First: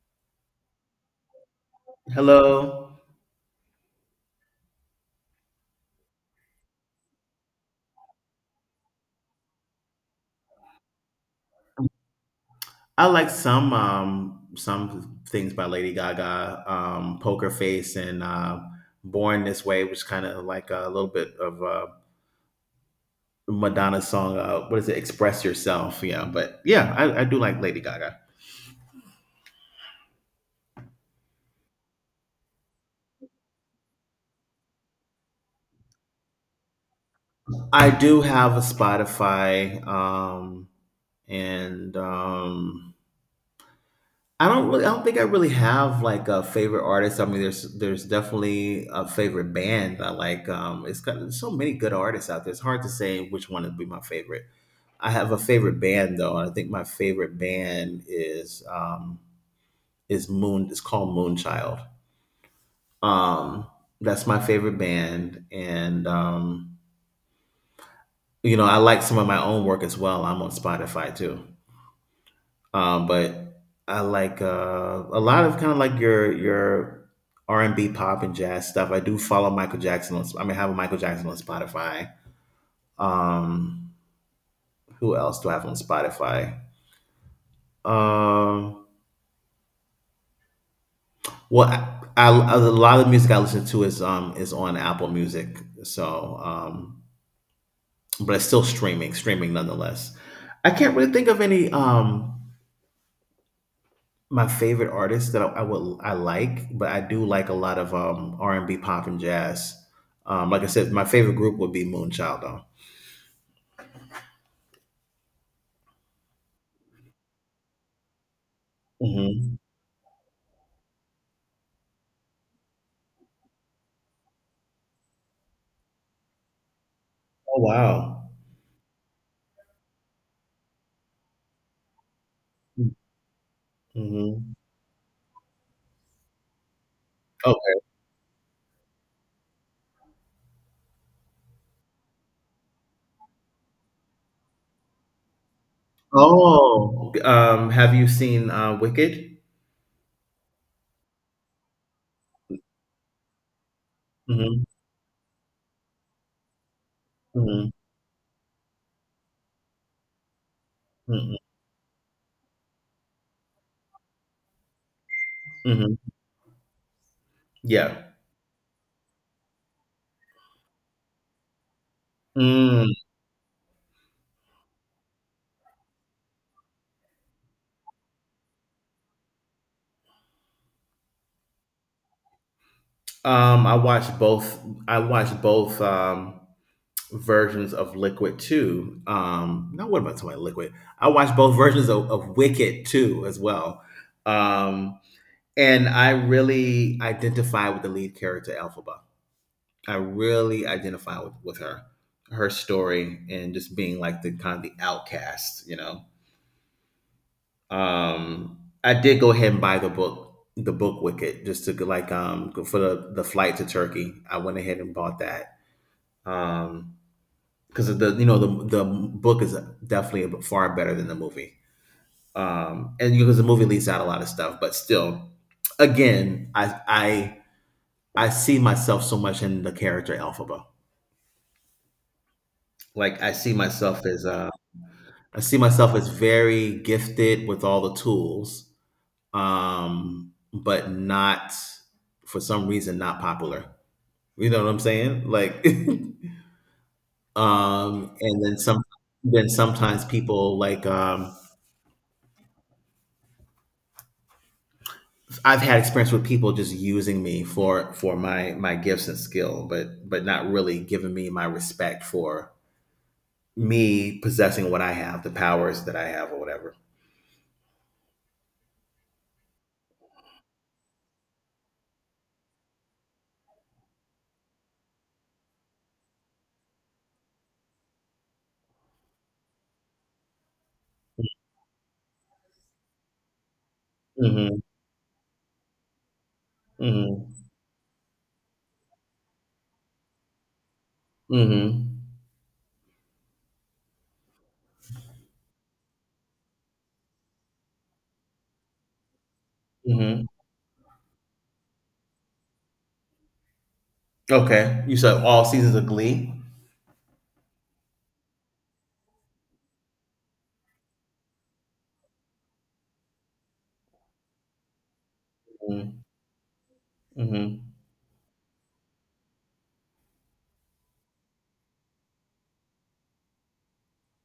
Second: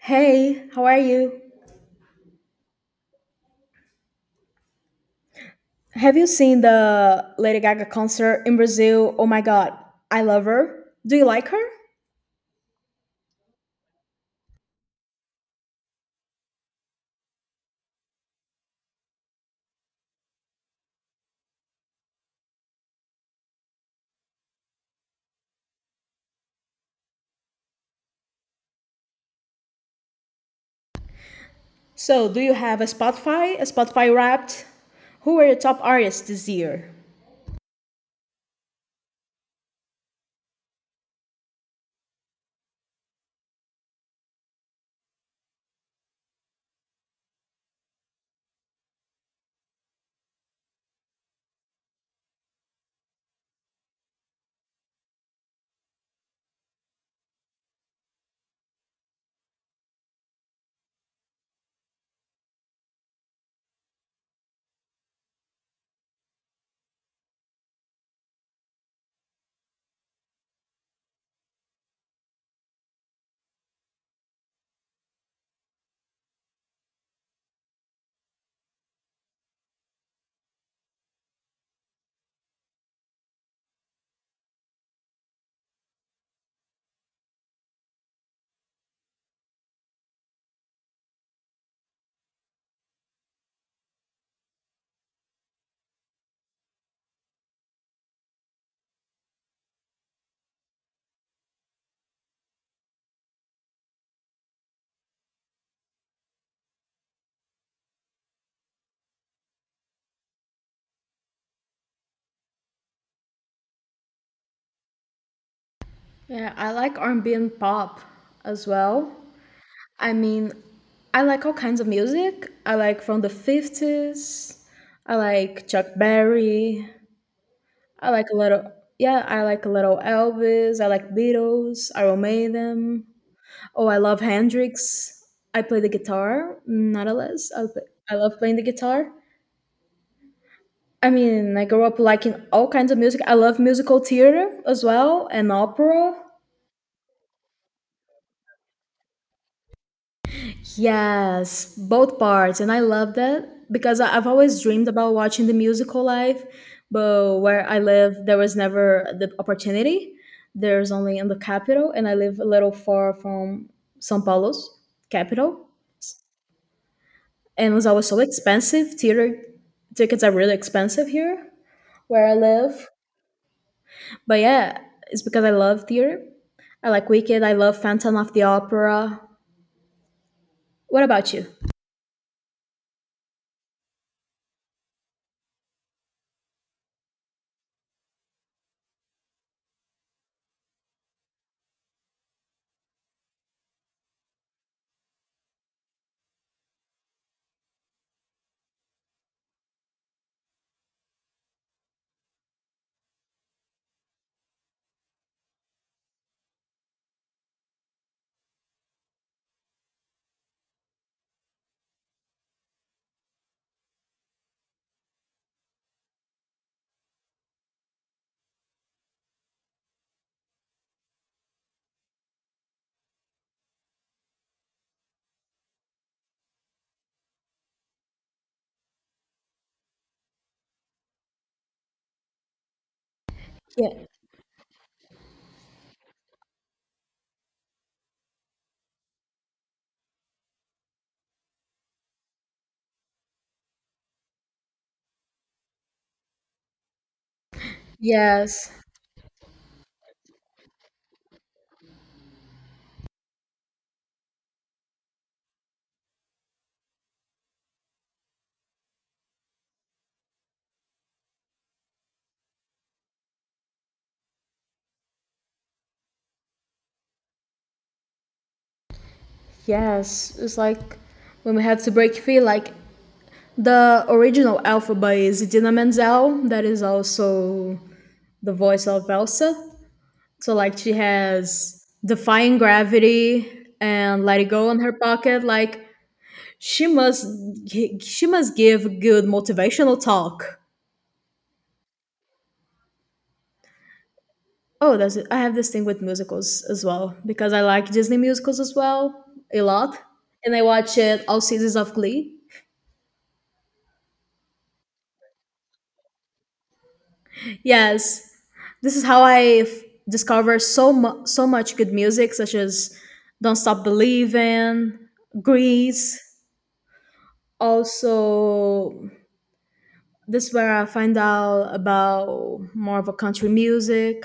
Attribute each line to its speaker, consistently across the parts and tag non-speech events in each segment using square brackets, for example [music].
Speaker 1: Hey, how are you?
Speaker 2: Hello.
Speaker 1: Have you seen the Lady Gaga concert in Brazil? Oh my god, I love her. Do you like her?
Speaker 2: I like some things by Lady Gaga, Poker Face and Born This Way, which kind of like a little bit of Madonna's song. What is it? Express Yourself. Yeah, but yeah, I do like Lady Gaga.
Speaker 1: So, do you have a Spotify Wrapped? Who are your top artists this year?
Speaker 2: I do have a Spotify, and I don't think I really have like a favorite artist. I mean, there's definitely a favorite band I like. It's got there's so many good artists out there. It's hard to say which one would be my favorite. I have a favorite band though, and I think my favorite band is Moon. It's called Moonchild. Um, that's my favorite band, and you know I like some of my own work as well. I'm on Spotify too. But I like a lot of kind of like your R&B, pop, and jazz stuff. I do follow Michael Jackson. I mean, have a Michael Jackson on Spotify. Um, who else do I have on Spotify? Um, well, a lot of the music I listen to is on Apple Music. So, but it's still streaming nonetheless. I can't really think of any my favorite artists that I like, but I do like a lot of R&B, pop, and jazz. Like I said, my favorite group would be Moonchild. Though.
Speaker 1: Yeah, I like R&B and B and pop as well.
Speaker 2: Hmm.
Speaker 1: I mean, I like all kinds of music. I like from the 50s. I like Chuck Berry.
Speaker 2: Oh
Speaker 1: I like
Speaker 2: wow.
Speaker 1: a little yeah, I like a little Elvis. I like Beatles. I Iron Maiden. Oh, I love
Speaker 2: Hmm.
Speaker 1: Hendrix. I play the guitar, not a less. I,
Speaker 2: Okay.
Speaker 1: play, I love playing the guitar. I mean, I grew up liking all kinds of music. I love musical theater as well and opera.
Speaker 2: Oh. Have you seen Wicked?
Speaker 1: Yes, both parts. And I love that because I've always
Speaker 2: Hmm.
Speaker 1: dreamed about watching the musical live, but where
Speaker 2: Hmm.
Speaker 1: I live, there was never the opportunity. There's only in
Speaker 2: Hmm.
Speaker 1: the capital, and I live a little far from São Paulo's capital.
Speaker 2: Hmm.
Speaker 1: And it was
Speaker 2: Yeah.
Speaker 1: always so expensive. Theater tickets are really expensive here where I
Speaker 2: Mm.
Speaker 1: live. But yeah, it's because I love theater. I like Wicked. I love Phantom of the Opera. What about you?
Speaker 2: I watched both. I watched both. Versions of Liquid too. No, what about I Liquid? I watched both versions of Wicked too as well. Um, and I really identify with the lead character, Elphaba. I really identify with her, her story, and just being like the kind of the outcast. I did go ahead and buy the book Wicked, just to like for the flight to Turkey. I went ahead and bought that. Um, because the you know the book is definitely far better than the movie. And because the movie leaves out a lot of stuff, but still, again, I see myself so much in the character Elphaba. Like I see myself
Speaker 1: Yeah.
Speaker 2: as very gifted with all the tools, but not for some reason not popular. You know what I'm saying? Like, [laughs] and then
Speaker 1: Yes.
Speaker 2: some then sometimes people I've had experience with people just using me for my gifts and skill, but not really giving me my respect for me possessing what I have, the powers that I have, or whatever.
Speaker 1: Yes. It's like when we have to break free, like the original alphabet is Idina Menzel, that is also the voice of Elsa. So like she has Defying Gravity and Let It
Speaker 2: Mm-hmm.
Speaker 1: Go in her pocket. Like she must
Speaker 2: Mm-hmm.
Speaker 1: she must give good motivational talk.
Speaker 2: Mm-hmm.
Speaker 1: Oh, that's it. I have this thing with musicals as well because I like Disney musicals as well a lot,
Speaker 2: Mm-hmm.
Speaker 1: and I watch it all seasons of Glee.
Speaker 2: Okay. You said all seasons of Glee.
Speaker 1: Yes, this is how discover so so much good music, such as "Don't Stop Believing,"
Speaker 2: Mm-hmm.
Speaker 1: "Grease,"
Speaker 2: Mm-hmm.
Speaker 1: also this where I find out about more of a country music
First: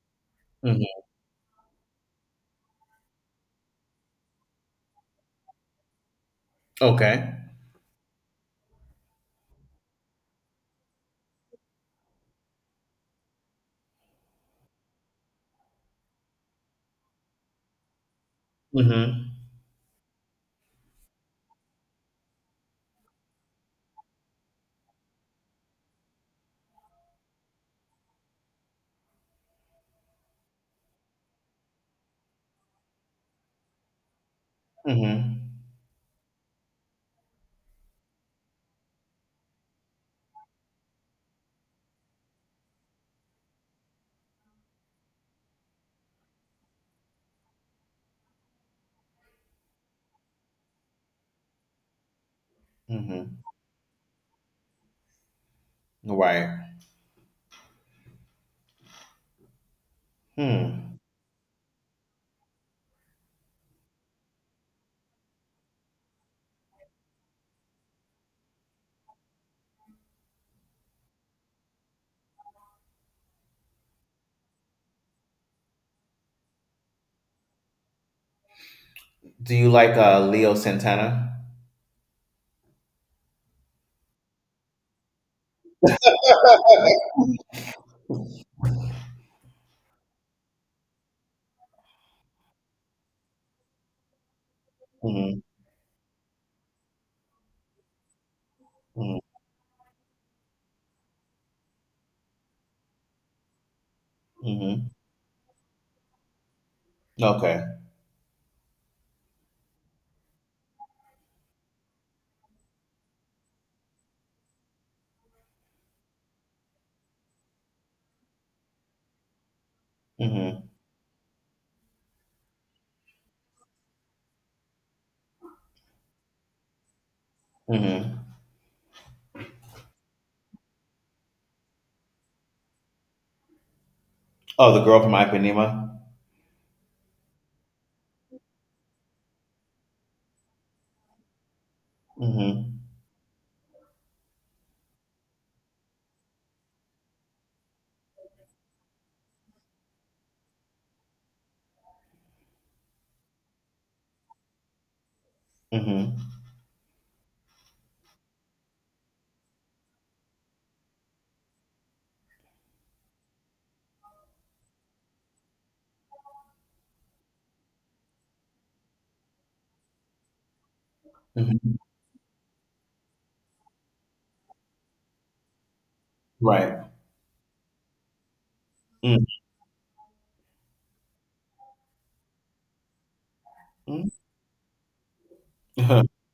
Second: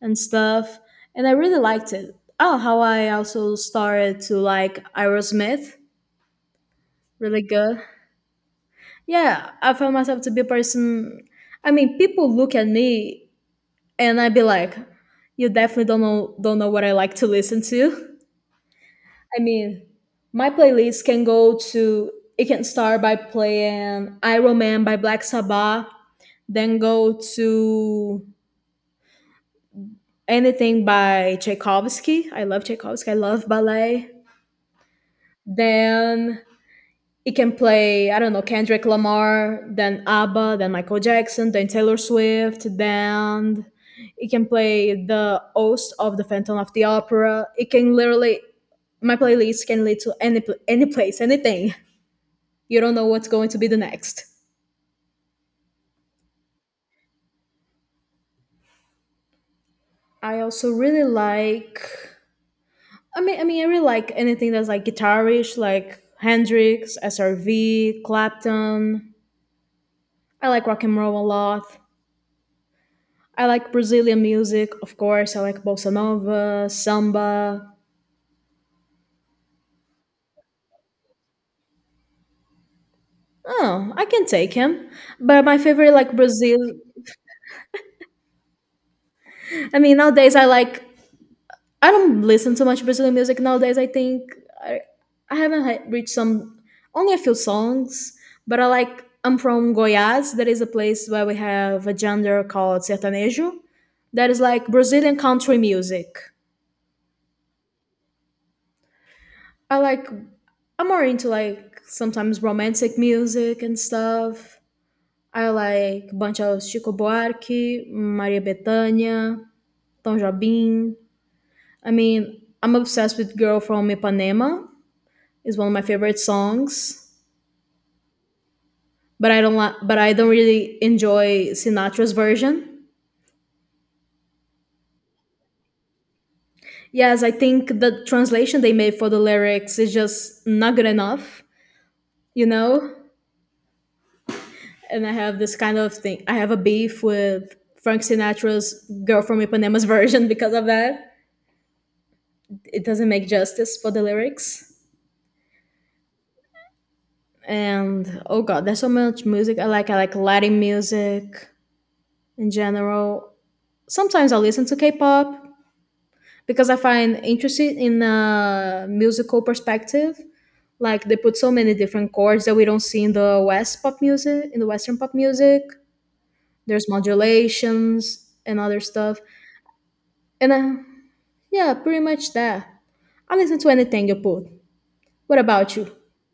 Speaker 1: and stuff,
Speaker 2: Mm-hmm.
Speaker 1: and I really liked it. Oh, how I also started to like Aerosmith,
Speaker 2: Okay.
Speaker 1: really good. Yeah, I found myself to be a person. I mean, people look at me and I'd be like, "You definitely don't know what I like to listen to."
Speaker 2: Mm-hmm.
Speaker 1: [laughs] I mean, my playlist can go to it can start by playing Iron Man by Black Sabbath, then go to anything by Tchaikovsky. I love Tchaikovsky. I love ballet.
Speaker 2: Mm-hmm.
Speaker 1: Then it can play, I don't know, Kendrick Lamar, then ABBA, then Michael Jackson, then Taylor Swift, then it can play the host of the Phantom of the Opera. It can literally, my playlist can lead to any place, anything. You don't know what's
Speaker 2: Mm-hmm.
Speaker 1: going to be the next.
Speaker 2: Right.
Speaker 1: I also
Speaker 2: Hmm.
Speaker 1: really like I mean, I really like anything that's like guitarish, like Hendrix, SRV, Clapton. I like rock and roll a lot. I like Brazilian music, of course. I like bossa nova, samba.
Speaker 2: Do you like Leo Santana?
Speaker 1: Oh, I can take him. But my favorite, like Brazil. I mean, nowadays I don't listen to much Brazilian music nowadays. I think I, I
Speaker 2: Mm-hmm.
Speaker 1: haven't reached some, only a few songs, but I like,
Speaker 2: Mm-hmm.
Speaker 1: I'm from Goiás. That is a place where we have a genre called sertanejo. That is like
Speaker 2: Mm-hmm.
Speaker 1: Brazilian country music.
Speaker 2: Okay.
Speaker 1: I like, I'm more into like sometimes romantic music and stuff. I like bunch of Chico Buarque, Maria Bethânia, Tom
Speaker 2: Mm-hmm.
Speaker 1: Jobim. I mean, I'm obsessed with Girl from Ipanema is one of my favorite songs,
Speaker 2: Mm-hmm.
Speaker 1: but I don't li- but I don't really enjoy Sinatra's version.
Speaker 2: Oh, the girl from Ipanema.
Speaker 1: Yes, I think the translation they made for the lyrics is just not good enough, you
Speaker 2: Mhm.
Speaker 1: know? And I have this kind of thing. I have a beef with Frank Sinatra's Girl from Ipanema's [laughs] version because of that. It doesn't make justice for the lyrics.
Speaker 2: Mhm.
Speaker 1: And oh god, there's so much music I like. I like Latin music in general. Sometimes I listen to K-pop, because I find interested in a musical perspective. Like they put so many
Speaker 2: Mhm.
Speaker 1: different chords that we don't see in the West pop music, in the Western pop music.
Speaker 2: Right.
Speaker 1: There's modulations and other stuff,
Speaker 2: Mm.
Speaker 1: and yeah, pretty much that. I listen to
Speaker 2: Mm.
Speaker 1: anything you put. What about you?
Speaker 2: [laughs]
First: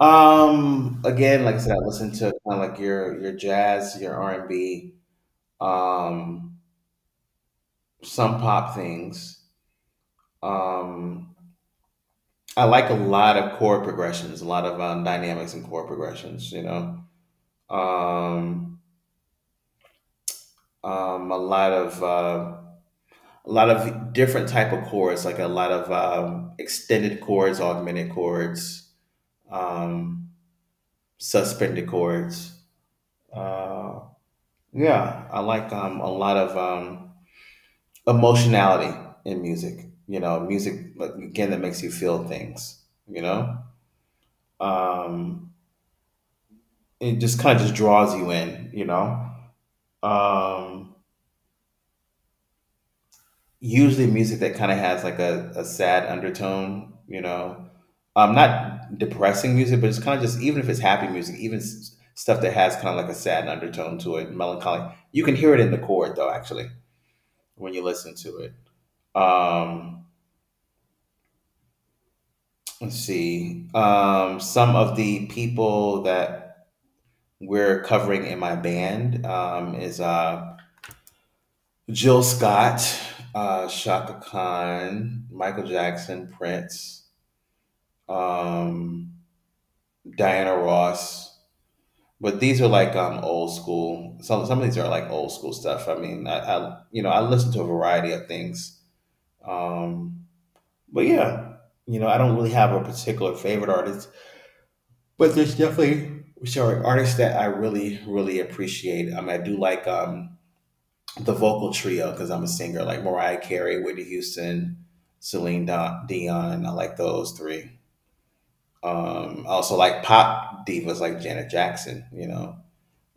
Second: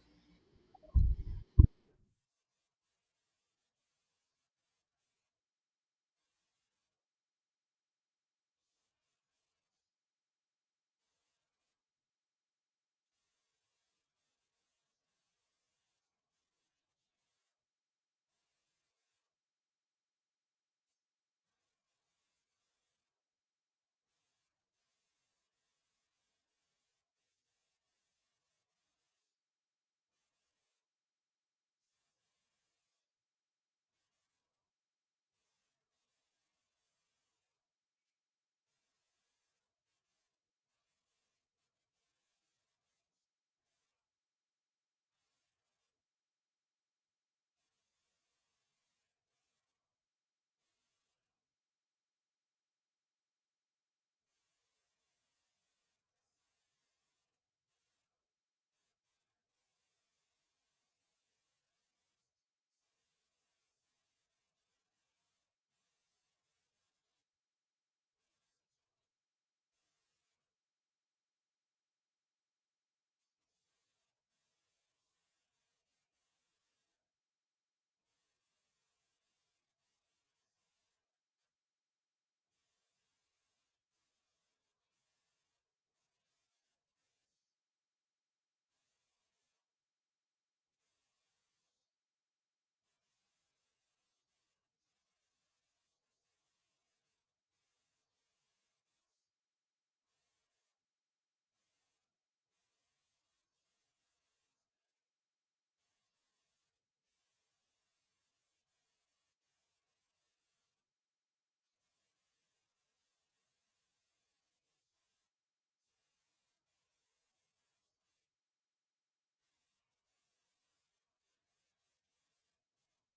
Speaker 2: Again, like I said, I listen to kind of like your jazz, your R&B, um, some pop things. Um, I like a lot of chord progressions, a lot of dynamics and chord progressions. You know, um, um, a lot of uh, a lot of different type of chords, like a lot of extended chords, augmented chords, um, suspended chords. Uh, yeah, I like a lot of emotionality in music. You know, music but again that makes you feel things. You know, um, it just kind of just draws you in. You know, um, usually music that kind of has like a sad undertone. You know, not depressing music, but it's kind of just even if it's happy music, even stuff that has kind of like a sad undertone to it, melancholic. You can hear it in the chord though, actually, when you listen to it. Um, Let's see. Some of the people that we're covering in my band is Jill Scott, Shaka Khan, Michael Jackson, Prince, um, Diana Ross. But these are like old school. Some of these are like old school stuff. I mean, I you know I listen to a variety of things. Um, but yeah, I don't really have a particular favorite artist. But there's definitely sorry artists that I really really appreciate. I do like the vocal trio because I'm a singer, like Mariah Carey, Whitney Houston, Celine Dion. I like those three. I also like pop divas like Janet Jackson. You know,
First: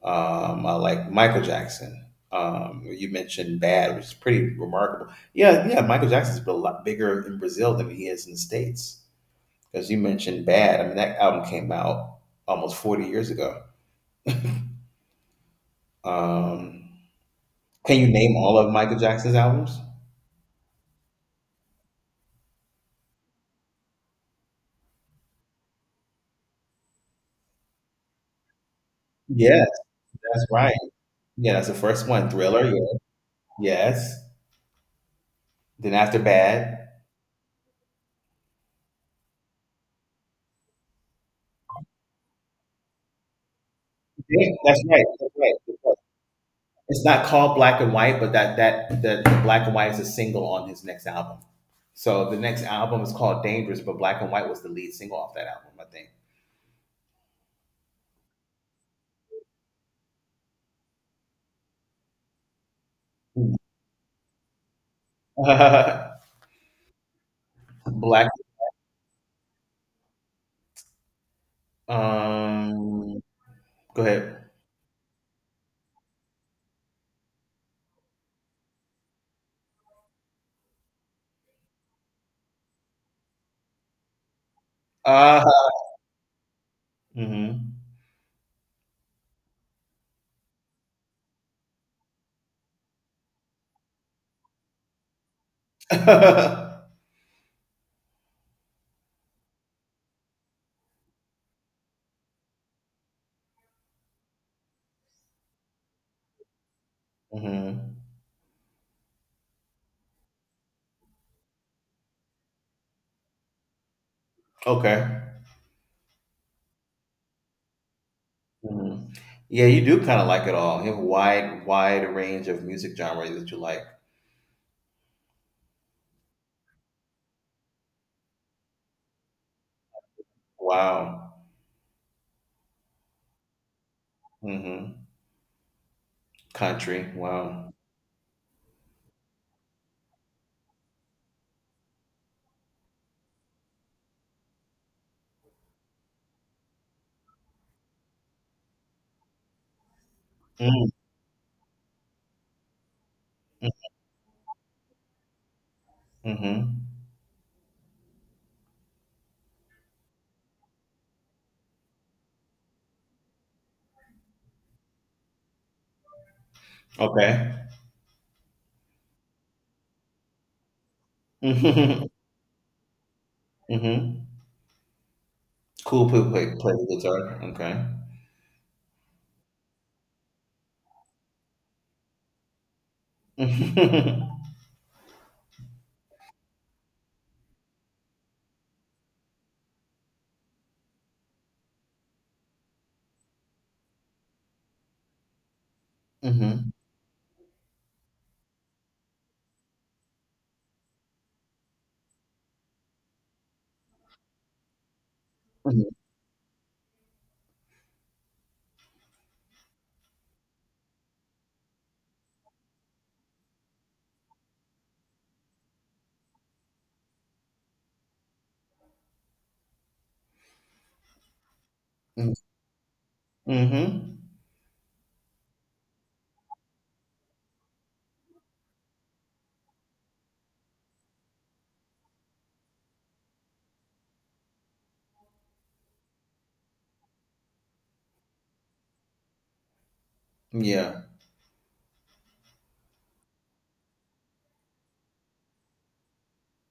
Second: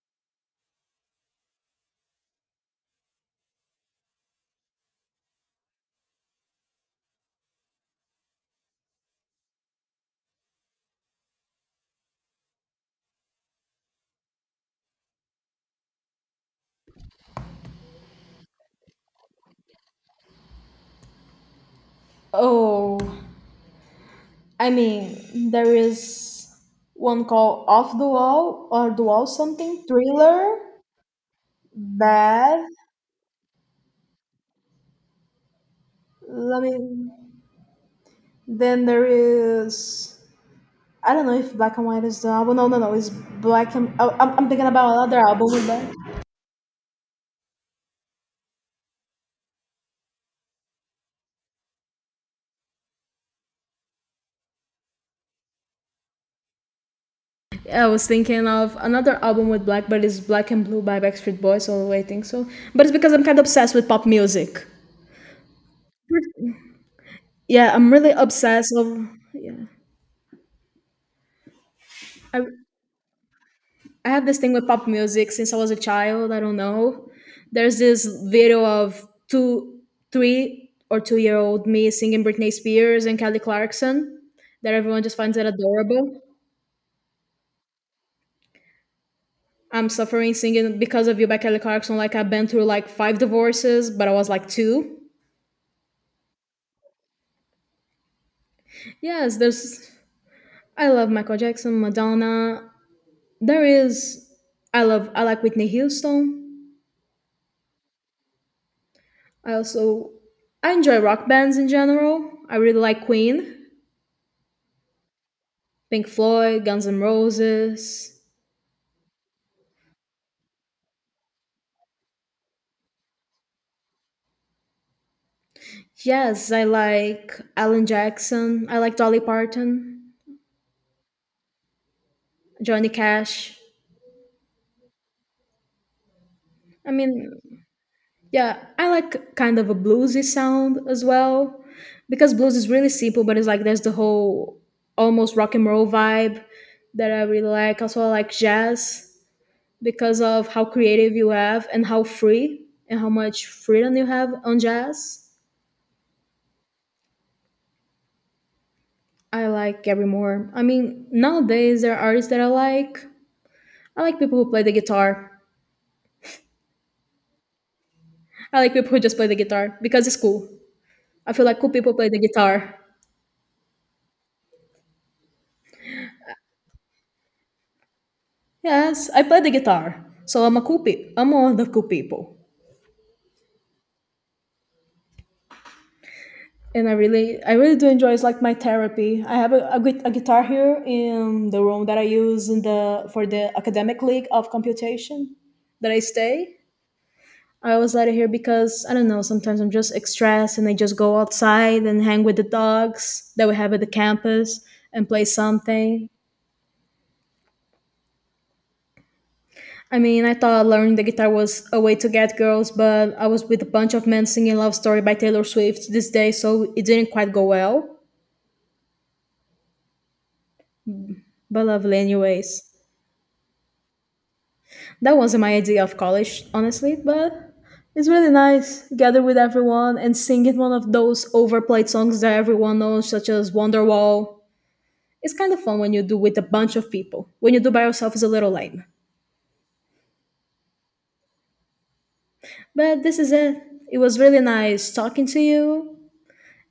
Speaker 2: I like Michael Jackson. You mentioned Bad, which is pretty remarkable. Yeah, yeah, Michael Jackson's a lot bigger in Brazil than he is in the States. Because you mentioned Bad, I mean that album came out almost 40 years ago. Um, can you name all of Michael Jackson's albums?
Speaker 1: Oh, I mean, there is one called Off the Wall or The Wall
Speaker 2: Yes,
Speaker 1: something,
Speaker 2: that's
Speaker 1: Thriller,
Speaker 2: right. Yeah, that's the first one.
Speaker 1: Bad.
Speaker 2: Thriller. Yeah. Yes. Then after
Speaker 1: I
Speaker 2: Bad.
Speaker 1: mean, then there is I don't know if Black and White is the album. No, no, no. It's Black and oh, I'm
Speaker 2: Yeah,
Speaker 1: thinking
Speaker 2: that's
Speaker 1: about
Speaker 2: right.
Speaker 1: another
Speaker 2: That's
Speaker 1: album
Speaker 2: right.
Speaker 1: with
Speaker 2: That's right.
Speaker 1: Black.
Speaker 2: It's not called Black and White, but the Black and White is a single on his next album. So the next album is called Dangerous, but Black and White was the lead single off that album, I
Speaker 1: Yeah, I was thinking of another album with Black, but it's Black and Blue by Backstreet Boys. So I think so. But it's because I'm kind of
Speaker 2: think.
Speaker 1: obsessed with pop music. Yeah, I'm really
Speaker 2: [laughs] Black.
Speaker 1: obsessed. Of, yeah, I
Speaker 2: Um. Go
Speaker 1: I have this
Speaker 2: ahead.
Speaker 1: thing with pop music since I was a child. I don't know. There's this video of two, three or two-year-old me singing Britney Spears and Kelly Clarkson that everyone just finds
Speaker 2: Uh.
Speaker 1: it adorable.
Speaker 2: Mm-hmm.
Speaker 1: I'm Suffering Singing Because of You by Kelly Clarkson. Like, I've been through like five divorces, but I was like two.
Speaker 2: [laughs]
Speaker 1: Yes, there's. I love Michael Jackson, Madonna. There is. I love. I like Whitney Houston.
Speaker 2: Mm-hmm.
Speaker 1: I also. I enjoy rock bands in general. I really like Queen,
Speaker 2: Okay.
Speaker 1: Pink Floyd, Guns N' Roses.
Speaker 2: Mhm. Yeah, you do kind of like it all. You have a wide, wide range of music genres that you like.
Speaker 1: Yes, I like Alan Jackson. I like Dolly Parton,
Speaker 2: Wow.
Speaker 1: Johnny Cash.
Speaker 2: Hmm.
Speaker 1: I
Speaker 2: Country.
Speaker 1: mean,
Speaker 2: Wow.
Speaker 1: yeah, I like kind of a bluesy sound as well because blues is really simple, but it's like there's the whole almost rock and roll vibe that I really like. Also, I like jazz because of how
Speaker 2: Mm-hmm.
Speaker 1: creative you have and how free and how much freedom you have on jazz.
Speaker 2: Mm-hmm.
Speaker 1: I like Gary Moore. I mean, nowadays there are artists that I like. I like people who play the guitar.
Speaker 2: Okay.
Speaker 1: I like people who just play the guitar because it's cool. I feel like cool people play the
Speaker 2: [laughs]
Speaker 1: guitar.
Speaker 2: Hmm. Cool. Play, play, play the guitar. Okay.
Speaker 1: Yes, I play the guitar, so I'm a cool I'm one of the cool people,
Speaker 2: [laughs]
Speaker 1: and I really do enjoy. It's like my therapy. I have a guitar here in the room that I use in the for the academic league of computation that I stay.
Speaker 2: Hmm.
Speaker 1: I always let it here because I don't know. Sometimes I'm just stressed, and I just go outside and hang with the dogs that we have at the campus and play
Speaker 2: Hmm.
Speaker 1: something. I mean, I thought learning the guitar was a way to get girls, but I was with a bunch of men singing Love Story by Taylor Swift this day, so it didn't quite go well. But lovely, anyways.
Speaker 2: Hmm.
Speaker 1: That wasn't my idea of college, honestly, but it's really nice. Gather with everyone and singing one of those overplayed songs that everyone knows, such as Wonderwall. It's kind of fun when you do with a bunch of people. When you do by yourself, it's a little lame.
Speaker 2: Yeah.
Speaker 1: But this is it. It was really nice talking to you,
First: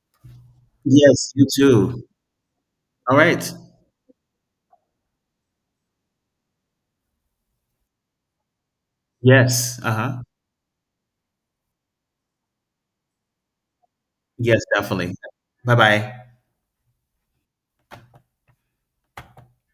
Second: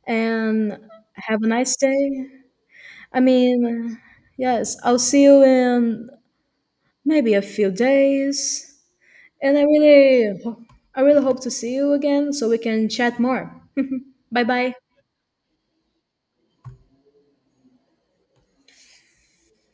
Speaker 1: and
Speaker 2: Yes,
Speaker 1: have
Speaker 2: you
Speaker 1: a nice
Speaker 2: too.
Speaker 1: day.
Speaker 2: All
Speaker 1: I
Speaker 2: right.
Speaker 1: mean, yes, I'll see you in maybe a few days. And
Speaker 2: Yes. Uh huh.
Speaker 1: I really hope to see you again so we can chat more. [laughs] Bye
Speaker 2: Yes,
Speaker 1: bye.
Speaker 2: definitely. Bye bye.